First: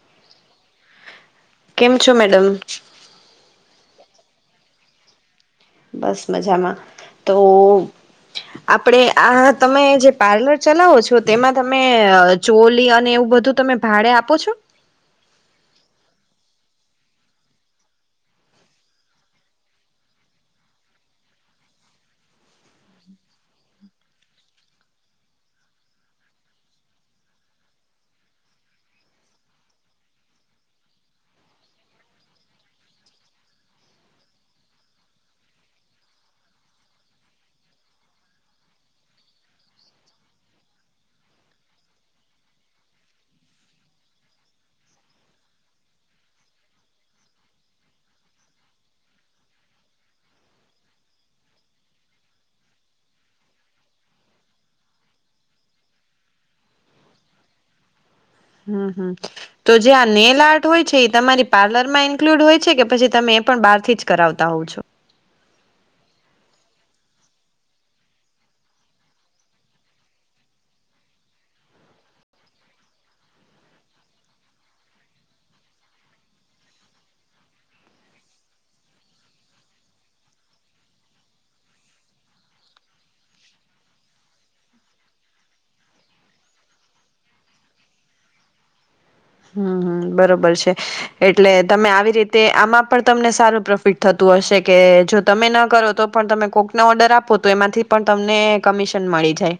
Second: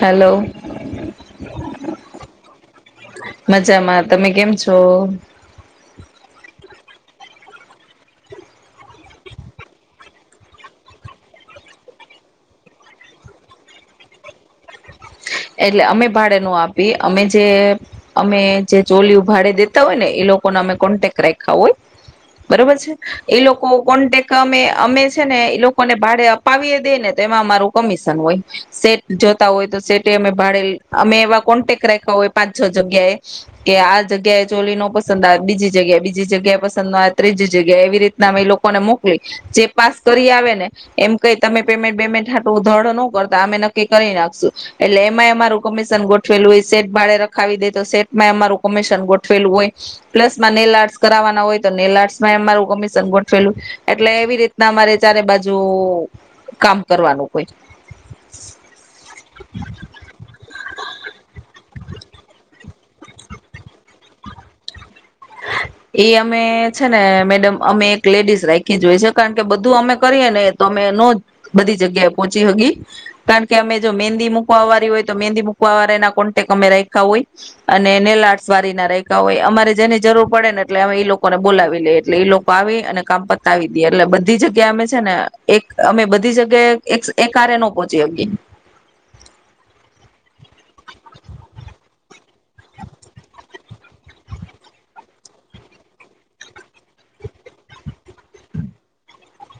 Hello. [inaudible] કેમ છો madam? મજામાં તમે કેમ છો? બસ મજામાં તો આપડે આ તમે જે પાર્લર ચલાવો છો તેમાં તમે ચોલી અને એવું બધું તમે ભાડે આપો છો? એટલે અમે ભાડે નું આપીએ અમે જે અમે જે ચોલીયું ભાડે દેતા હોય ને એ લોકોને અમે કોન્ટેક રાખ્યા હોય, બરોબર છે, એ લોકો કોન્ટેક અમે અમે છે ને એ લોકોને ભાડે અપાવીએ દે ને તો એમાં અમારું કમિશન હોય, સેટ જોતા હોય તો સેટ ભાે અમે એવા કોન્ટેક રાખ્યા હોય પાંચ છ જગ્યાએ, કે આ જગ્યાએ ચોલી ન પસંદ આવે બીજી જગ્યાએ બીજી જગ્યાએ પસંદ ન ત્રીજી જગ્યા એવી રીતના અમે લોકોને મોકલી, જે પાસ કરી આવે ને, એમ કઈ તમે પેમેન્ટ બેેમેન્ટટ ધડ ન કરતા અમે નક્કી કરી નાખશું. એટલે એમાંય અમારું કમિશન ગોઠવેલું હોય સેટ ભાડે રખાવી દે તો સેટમાં અમારું કમિશન ગોઠવેલું હોય, પ્લસ માં નેલ આર્ટસ કરાવવાના હોય તો નેલ આર્ટસમાં અમારું કમિશન ગોઠવેલુંય, એટલે એવી રીતના અમારે ચારે બાજુ કામ કરવાનું હોય. હમ હમ. તો જે આ નેલ આર્ટ હોય છે એ તમારી પાર્લર માં ઇન્કલુડ હોય છે. કે પછી તમે એ પણ બાર થી જ કરાવતા હોવ છો? એ અમે છે ને મેડમ અમે એક લેડીઝ રાખી જોય છે કારણ કે બધું અમે કરીએ ને તો અમે ન બધી જગ્યાએ પોહોંચી હગી, કારણ કે અમે જો મહેંદી મૂકવા વાળી હોય તો મહેંદી મૂકવા વાળાના કોન્ટેક અમે રખ્યા હોય, અને નેલર્ટસ વાળી ના રેખા હોય અમારે જેને જરૂર પડે ને એટલે અમે એઈ લોકોને બોલાવી લઈએ એટલે એ લોકો આવી અને કામ પતાવી દે એટલે બધી જગ્યા અમે છે ને એક અમે બધી જગ્યાએ એ કારે ન પહોંચી શકીએ. હમ હમ બરોબર છે, એટલે તમે આવી રીતે આમાં પણ તમને સારું પ્રોફિટ થતું હશે કે જો તમે ન કરો તો પણ તમે કોક ના ઓર્ડર આપો તો એમાંથી પણ તમને કમિશન મળી જાય.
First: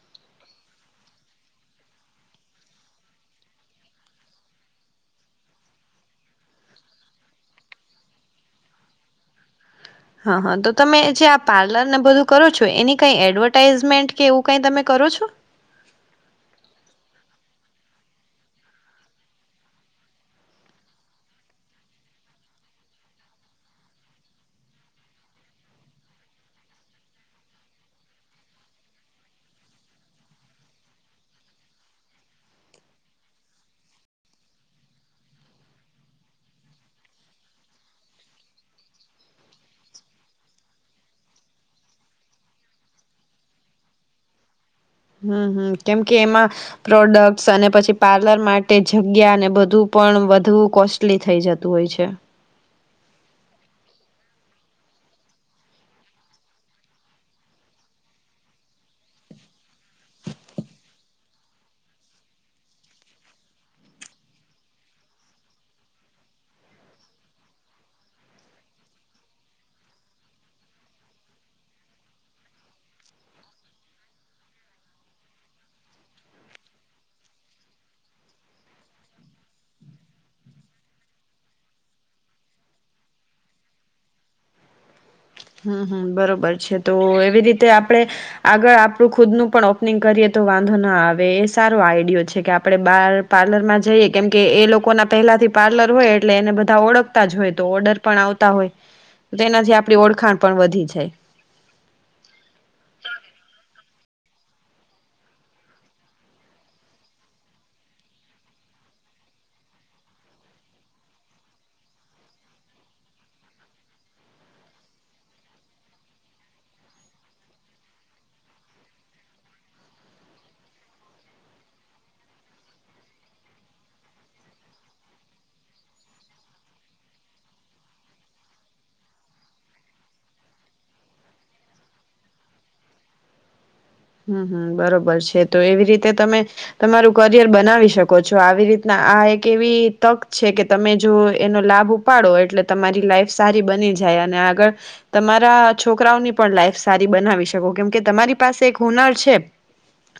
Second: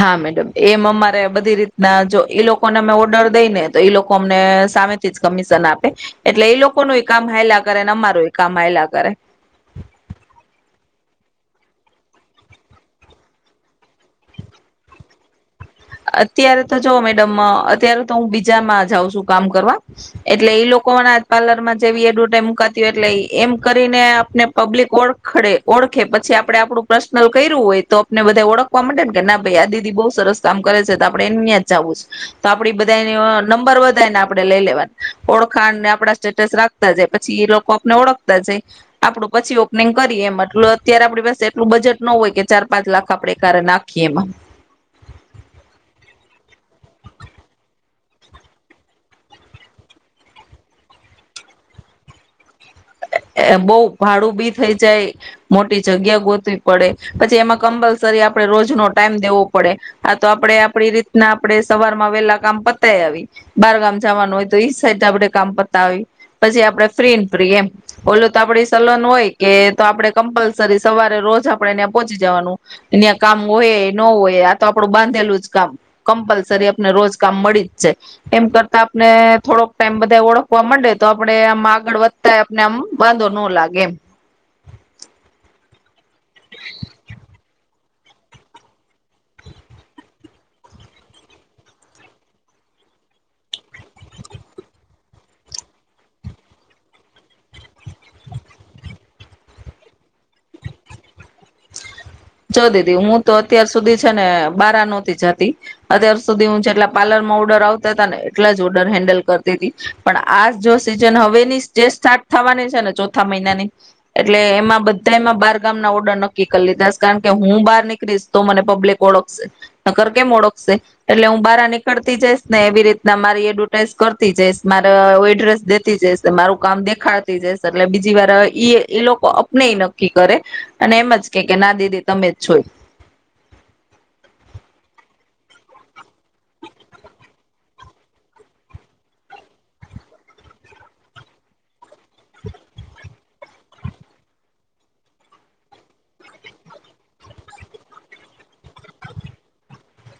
હા મેડમ એમ અમારે બધી રીતના જો એ લોકોને અમે ઓર્ડર દઈ ને તો એ લોકો અમને સામેથી જ કમિશન આપે, એટલે એ લોકો ન કામ હાયલા કરે ને અમાર એ કામ હાયલા કરે. હા હા તો તમે જે આ પાર્લર ને બધું કરો છો એની કઈ એડવર્ટાાઈઝમેન્ટ કે એવું કઈ તમે કરો છો? અત્યારે તો જો મેડમ અત્યારે તો હું બીજામાં જાઉં છું કામ કરવા, એટલે એઈ લોકોના પાર્લર માં જેવી એડવટાઈ મુકાતી હો એટલે એમ કરીને આપને પબ્લિક ઓળખડે ઓળખે પછી આપડે આપડું પર્સનલ કર્યું હોય તો આપને બધા ઓળખવા માટે ને કે ના ભાઈ આ દીદી બહુ સરસ કામ કરે છે તો આપડણે એહીં જવું છે, તો આપડી બધા નંબર વધાય ને આપડણે લઈ લેવાનું, ઓળખાને આપડા સ્ટેટસ રાખતા જાય, પછી એ લોકો આપને ઓળખતા જાય આપડું પછી ઓપનિંગ કરીએ એમ એટલ અત્યારે આપણી પાસે એટલું બજેટ ન હોય ચાર- પાંચ લાખ આપડણે કારે નાખીએ એમાં. હમ હમ કેમકે એમાં, પ્રોડક્ટ્સ અને પછી પાર્લર માટે જગ્યા ને બધું પણ વધુ કોસ્ટલી થઈ જતું હોય છે. બહ ભાડું બી થઈ જાય, મોટી જગ્યા ગોતવી પડે, પછી એમાં કમ્પલસરી આપણે રોજ નો ટાઈમ દેવો પડે, આ તો આપડે આપડી રીતના આપણે સવારમાં વહેલા કામ પતાય આવી બારગામ જવાનું હોય તો એઈ સાઈડ આપે કામ પતા આવી, પછી આપડે ફ્રી ફ્રી એમ. ઓલું તો આપડી સલાન હોય કે તો આપડે કમ્પલસરી સવારે રોજ આપડે એં પહોંચી જવાનું, એ કામ હોય ન હોય આ તો આપડું બાંધેલું જ કામ, કમ્પલસરી આપને રોજ કામ મળી જ જાય છે, એમ કરતા આપને થોડોક ટાઈમ બધા ઓળખવા માંડે તો આપડણે આમ આગળ વધતા નેમ બાંધો ન લાગે એમ. હમ હમ બરોબર છે તો એવી રીતે આપડે, આગળ આપડું ખુદનું પણ ઓપનિંગ કરીએ તો વાંધો ના આવે એ સારો આઈડિયો છે કે આપડે બાર પાર્લર માં જ જઈએ કેમ કે એ લોકો ના પેલાથી પાર્લર હોય એટલે એને બધા ઓળખતા જ હોય તો ઓર્ડર પણ આવતા હોય, તેનાથી આપ ઓળ વખાણ પણ વધી જાય. જો દીદી હું તો અત્યાર સુધી છે ને બારા નહોતી જતી, અત્યાર સુધી હું જેટલા પાર્લર માં ઓર્ડર આવતા હતા ને એટલા જ ઓર્ડર હેન્ડલ કરતી હતી, પણ આ જો સિઝન હવેની જે સ્ટાર્ટ થવાની છે ને ચોથા મહિનાની એટલે એમાં બધામાં બાર ગામ ના ઓર્ડર નક્કી કરી લીધા છે. કારણ કે હું બહાર નીકળીશ તો મને પબ્લિક ઓળખશે, નર કેમ ઓળખશે એટલે હું બહાર નીકળતી જઈશ ને એવી રીતના મારી એડવર્ટાઈઝ કરતી જઈશ મારે એડ્રેસ દેતી જઈશ મારું કામ દેખાડતી જઈશ એટલે બીજી વાર એ લોકો અપનેય નક્કી કરે, અને એમ જ કે કે ના દી દેતા મેચ છો. હમ હમ બરોબર છે તો એવી રીતે તમે, તમારું કરિયર બનાવી શકો છો આવી રીતના આ એક એવી તક છે કે તમે જો એનો લાભ ઉપાડો એટલે તમારી લાઈફ સારી બની જાય અને આગળ, તમારા છોકરાઓની પણ લાઈફ સારી બનાવી શકો કેમકે તમારી પાસે હુનર છે,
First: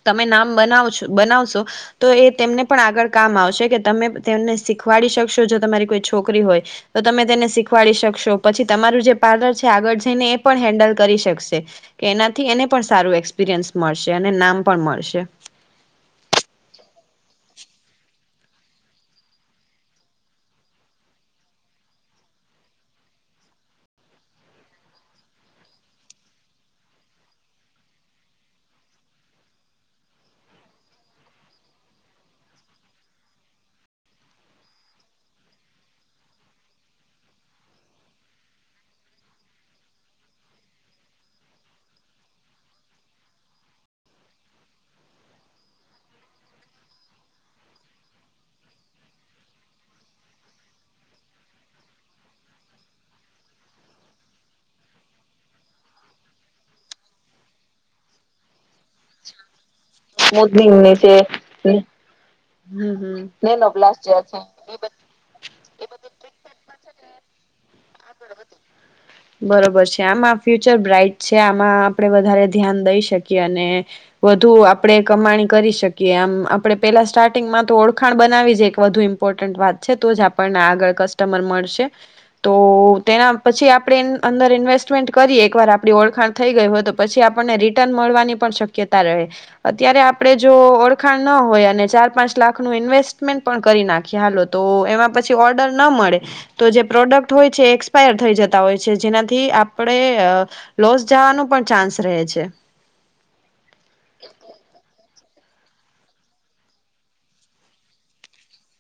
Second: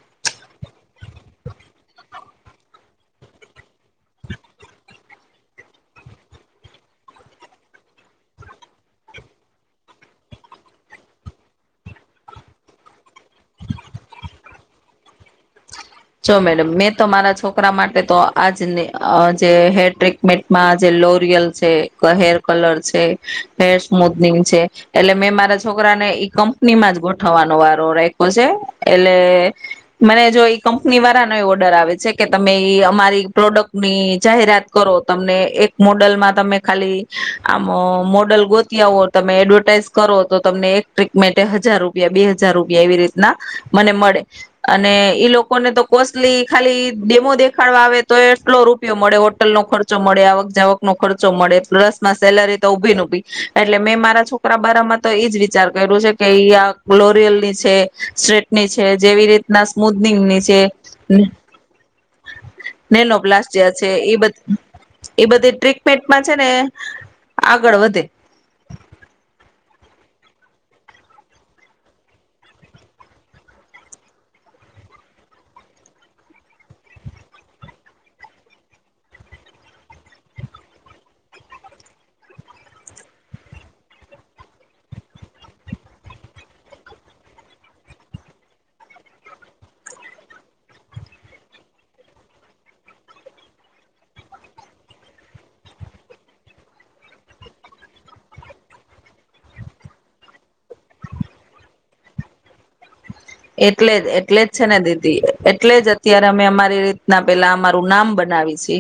તમે નામ બનાવશો બનાવશો, તો એ તેમને પણ આગળ કામ આવશે કે તમે તેમને શીખવાડી શકશો જો તમારી કોઈ છોકરી, હોય તો તમે તેને શીખવાડી શકશો પછી તમારું જે પાર્લર છે આગળ જઈને એ પણ હેન્ડલ કરી શકશે, કે એનાથી એને પણ સારું એક્સ એપીરયન્સ મળશે અને નામ પણ મળશે. જો મેડમ મેં તો મારા છોકરા માટે તો આજ જે હેર ટ્રીટમેન્ટમાં જે લોરિયલ છે હેર કલર છે હેર સ્મૂદનિંગ છે એટલે મેં મારા છોકરાને ઈ કંપનીમાં જ ગોઠવવાનો વારો રાખ્યો છે એટલે મને જો કંપની વાળાનો એ ઓર્ડર આવે છે કે તમે અમારી પ્રોડક્ટ ની જાહેરાત કરો તમને એક મોડલમાં તમે ખાલી આમ મોડલ ગોતી આવો તમે એડવર્ટાઈઝ કરો તો તમને એક ટ્રીકમેન્ટ હજાર રૂપિયા બે હજાર રૂપિયા એવી રીતના મને મળે અને ઈ લોકો ને તો કોસ્ટલી ખાલી ડેમો દેખાડવા આવે તો એટલો રૂપિયો મળે હોટલ નો ખર્ચો મળે આવક જાવક નો ખર્ચો મળે રસ માં સેલરી તો ઉભીને ઉભી એટલે મેં મારા છોકરા બરાામાં તો એઈજ વિચાર કર્યું છે કે આ ગ્લોરિયલ ની છે સ્ટ્રીટની છે જેવી રીતના મુદનીમ છે. હમ નેનો હમ પ્લાસ્ટ છે બધી ટ્રીટમેન્ટમાં છે ને આગળ વધી બરોબર છે આમ ફ્યુચર બ્રાાઈટ છે આમાં આપણે વધારે ધ્યાન દઈ શકીએ અને વધુ આપણે કમાણી કરી શકીએ આમ આપણે પેલા સ્ટાર્ટિંગમાં તો ઓળખાણ બનાવી જ એક વધુ ઇમ્પોર્ટન્ટ વાત છે તો જ આપણને આગળ કસ્ટમર મળશે તો તેના પછી આપણે અંદર ઇન્વેસ્ટમેન્ટ કરીએ એકવાર આપણી ઓળખાણ થઈ ગઈ હોય તો પછી આપણને રિટર્ન મળવાની પણ શક્યતા રહે અત્યારે આપણે જો ઓળખાણ ન હોય અને ચાર પાંચ લાખનું ઇન્વેસ્ટમેન્ટ પણ કરી નાખીએ હાલો તો એમાં પછી ઓર્ડર ન મળે તો જે પ્રોડક્ટ હોય છે એ પાયર થઈ જતા હોય છે જેનાથી આપડણે લોસ જવાનો પણ ચાન્સ રહે છે. એટલે જ એટલે જ છે ને દીદી એટલે જ અત્યારે અમે અમારી રીતના પેલા અમારું નામ બનાવી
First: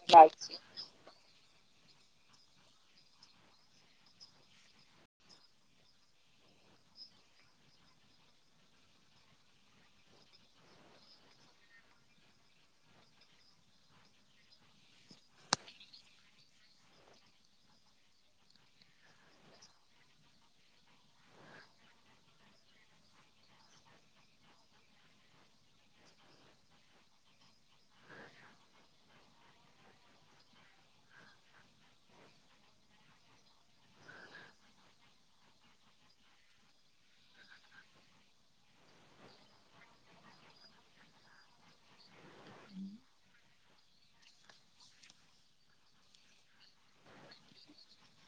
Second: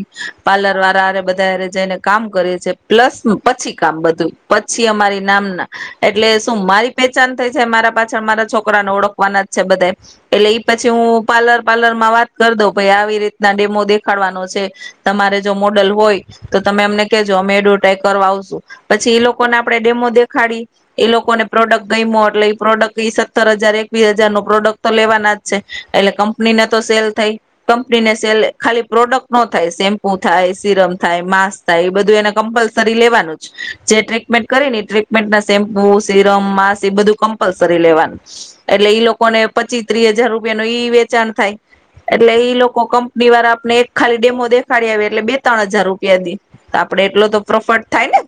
પાર્લર વાળારે બધા જઈને કામ કરે છે પ્લસ પછી કામ બધું પછી અમારી નામના એટલે શું મારી પેચાન થાય છે મારા પાછળ મારા છોકરાને ઓળખ ના બધ એટલે પછી હું પાર્લર પાર્લર માં વાત કરી દઉ પાઈ આવી રીતના ડેમો દેખાડવાનો છે તમારે જો મોડલ હોય તો તમે એમને કેજો અમે એડવોટ્રાય કરવા આવશું પછી એ લોકોને આપણે ડેમો દેખાડી એ લોકોને પ્રોડક્ટ ગયમ્યો એટલે પ્રોડક્ટ ઈ સત્તર હજાર વીસ હજાર ન પ્રોડક્ટ તો લેવાના જ છે એટલે કંપનીને તો સેલ થાય કંપનીને સેલ ખાલી પ્રોડક્ટ નો થાય સેમ્પુ થાય સિરમ થાય માસ થાય એ બધું એને કમ્પલસરી લેવાનું જ જે ટ્રીટમેન્ટ કરી ને ટ્રીટમેન્ટ ના સેમ્પુ સિરમ માસ એ બધું કમ્પલસરી લેવાનું. એટલે ઈ લોકોને પચીસ ત્રીસ હજાર રૂપિયા ન ઈ વેચાણ થાય. એટલે ઈ લોકો કંપની વાળા આપ એક ખાલી ડેમો દેખાડી આવે એટલે બે ત્રણ હજાર રૂપિયા દઈ આપડે એટલો તો પ્રોફિટ થાય ને.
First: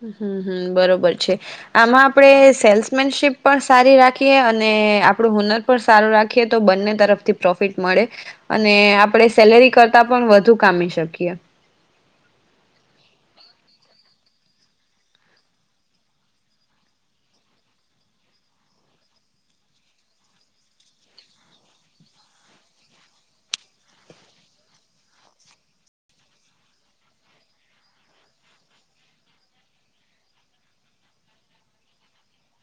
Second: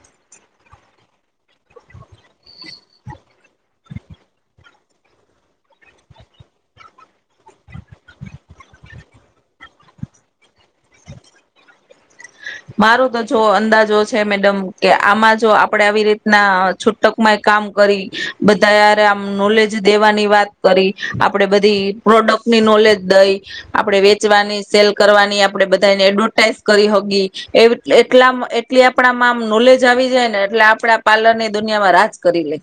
હમ હમ બરોબર છે આમાં આપણેે સેલ્સમેનશીપ પણ સારી રાખીએ અને આપડું હુનર પણ સારું રાખીએ તો બંને તરફથી પ્રોફિટ મળે અને આપણે સેલેરી કરતા પણ વધુ કામી શકીએ. મારો તો જો અંદાજો છે મેડમ કે આમાં જો આપડે આવી રીતના છૂટકમાંય કામ કરી બધાારે આમ નોલેજ દેવાની વાત કરી આપડે બધી પ્રોડક્ટની નોલેજ દઈ આપડે વેચવાની સેલ કરવાની આપડે બધાને એડવર્ટાઈઝ કરી હગ એ એટલા એટલી આપણામાં આમ નોલેજ આવી જાય ને એટલે આપડા પા્લનની દુનિયામાં રાજ કરી લે.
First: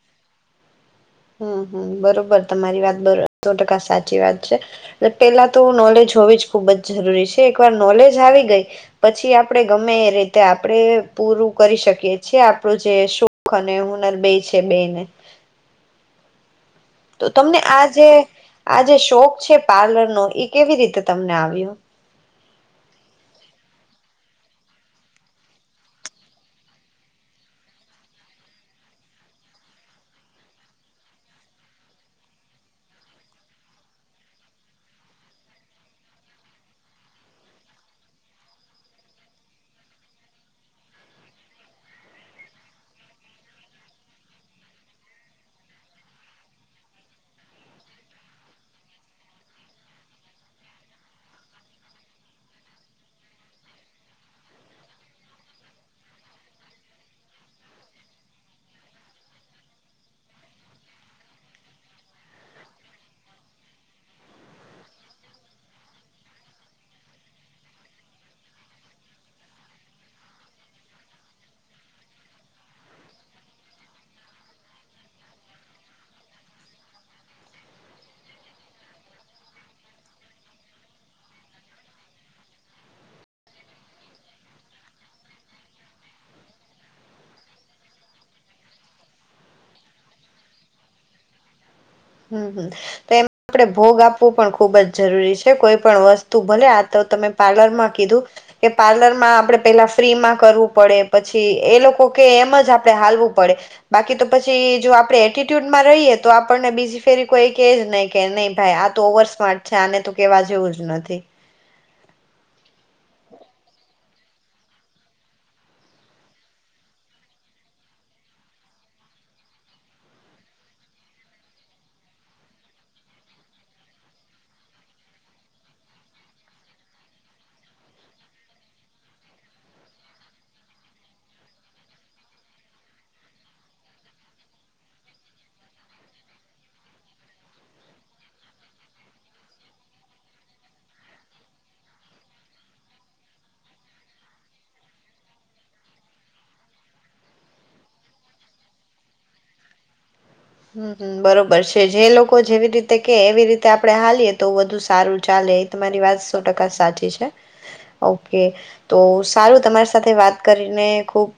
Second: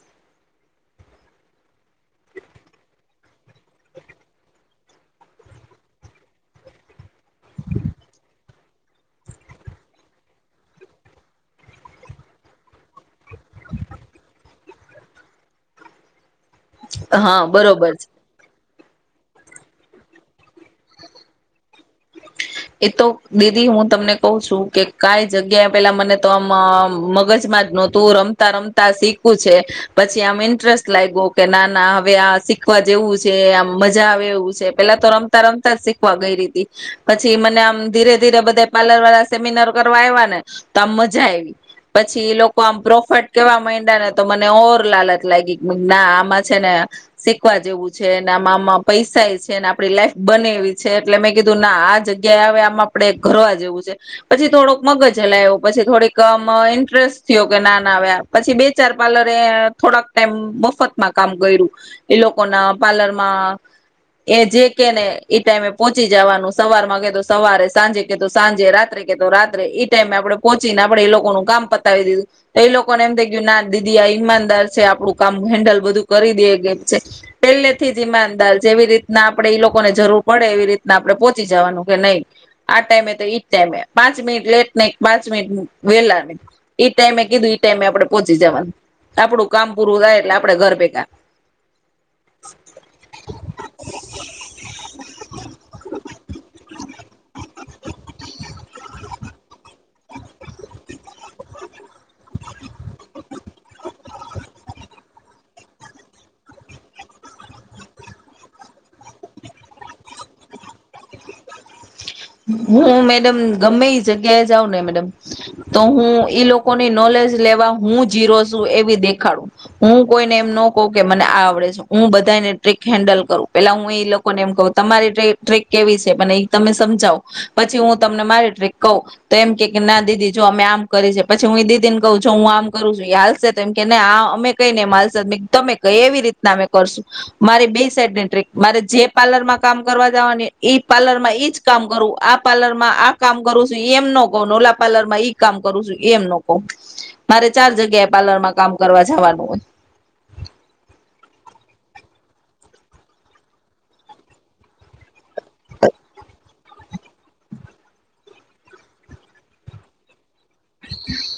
હમ હમ બરોબર તમારી વાત બરોબર સો ટકા સાચી વાત છે. એલે પેલા તો નોલેજ હોવી જ ખુબ જ જરૂરી છે એકવાર નોલેજ આવી ગઈ પછી આપડે ગમે એ રીતે આપણે પૂરું કરી શકીએ છેએ આપણું જે અને હુનર બે છે. છે બેને તો હા તમને આ બરોબર છે જે આ જે શોખ છે પાર્લરનો એ કેવી રીતે તમને આવ્યો. એતો દીદી હું તમને કહ છું કે કઈ જગ્યાએ પેલા મને તો આમ મગજમાં જ નહતું રમતા રમતા શીખવું છે પછી આમ ઇન્ટરેસ્ટ લાગ્યો કે ના ના હવે આ શીખવા જેવું છે આમ મજા આવે એવું છે પેલા તો રમતા રમતા જ શીખવા ગઈ રી હતી. પછી મ આમ ધીરે ધીરે બધા પાર્લર વાળા સેમિનાર કરવા આવ્યા ને તો આમ મજા આવી પછી લોકો આમ પ્રોફેટ કેવા માંડ્યા ને તો મને ઓર લાલચ લાગી કે ના આમાં છે ને શીખવા જેવું છે ને આમાં આમાં પૈસા છે ને આપડી લાઈફ બને એવી છે એટલે મેં કીધું ના આ જગ્યામ આપ ઘરવા જેવું છે પછી થોડોક મગજ હલાવ્યો પછી થોડીક આમ ઇન્ટરેસ્ટ થયો કે ના ના આવ્યા પછી બે ચાર પાર્લરે થોડાક ટાઈમ મફતમાં કામ કર્યું એ લોકો ના પાર્લરમાં એ જે કેને એ ટાઈમે પહચી જવાનું સવાર સવારે સાંજે કે સાંજે રાત્રે કે તો રાત્રે એઈ ટાઈમે આપડે પોહોંચી ને આપડે એ લોકોનું કામ પતાવી દીધું એ લોકોને એમ થઈ ગયું ના દીદી આ ઈમાનદાર છે આપણું કામ હેન્ડલ બધું કરી દેએ ગમ છે પેલે થી જ ઈમાનદાર જેવી રીતના આપડણે ઈ લોકોને જરૂર પડે એવી રીતના આપડણે પોહોંચી જવાનું. કે નહી આ ટાઈમે તો એઈજ ટાઈમે પાંચ મિનિટ લેટ નહી પાંચ મિનિટ વેલા નહી એઈ ટાઈમે કીધું ટાઈમે આપડે પોહોંચી જવાનું આપડું કામ પૂરું થાય એટલે આપડે ઘર ભેગા હમ તો એ આપણેે ભોગ આપવું પણ ખુબ જ જરૂરી છે કોઈ પણ વસ્તુ આ તો તમે પાર્લર માં કીધું કે પાર્લર માં આપે પેલા ફ્રીમાં કરવું પડે પછી એ લોકો કે એમ જ આપણે હાલવું પડે બાકી તો પછી જો આપડણે એટટ્યુડમાં રહીએ તો આપણને બીજી ફેરી કોઈ કેજ નહી કે નહી ભાઈ આ તો ઓવર સ્માર્ટ છે આને તો કેવા જેવું જ નથીથી. હું મેડમ ગમે એ જગ્યાએ જાઉં ને મેડમ તો હું ઈ લોકોની નોલેજ લેવા હું જીરો છું એવી દેખાડું હું કોઈને એમ ન કહું કે મને આ આવડે છે હું બધાને ટ્રિક હેન્ડલ કરું પેલા હું લોકોને એમ કહ તમારી ટક કેવી છે એ તમે સમજાવો પછી હું તમને મારી ટ્રીક કહું તો એમ કે ના દીદી જો અમે આમ કરી છે પછી હું એ દીદી ને કહું જો હું આમ કરું છું એ હાલશે તો એમ કેને આ અમે કહી ને એમ હાલશે તમે કહી એવી રીતના અમે કરશું મારી બે સાઈડની ટ્રીક મારે જે પાર્લર માં કામ કરવા જવાની ઈ પાર્લર માં ઈજ કામ કરું આ પાર્લર માં આ કામ કરું છું એમ ન કહ નોલા પાર્લર માં ઈ કામ કરું છું એમ ન કહું મારે ચાર જગ્યાએ પાર્લરમાં કામ કરવા જવાનું હોય. હમમ બરોબર છે જે લોકો જેવી રીતે કે એવી રીતે આપડણે હાલીએ તો વધુ સારું ચાલે એ તમારી વાત સો ટકા સાચી છે ઓકે તો સારું તમારી સાથે વાત વા કરીને ખૂબ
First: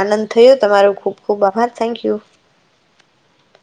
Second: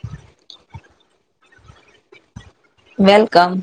આનંદ થયો તમારો ખુબ ખુબ આભાર થેન્ક યુ. વેલકમ.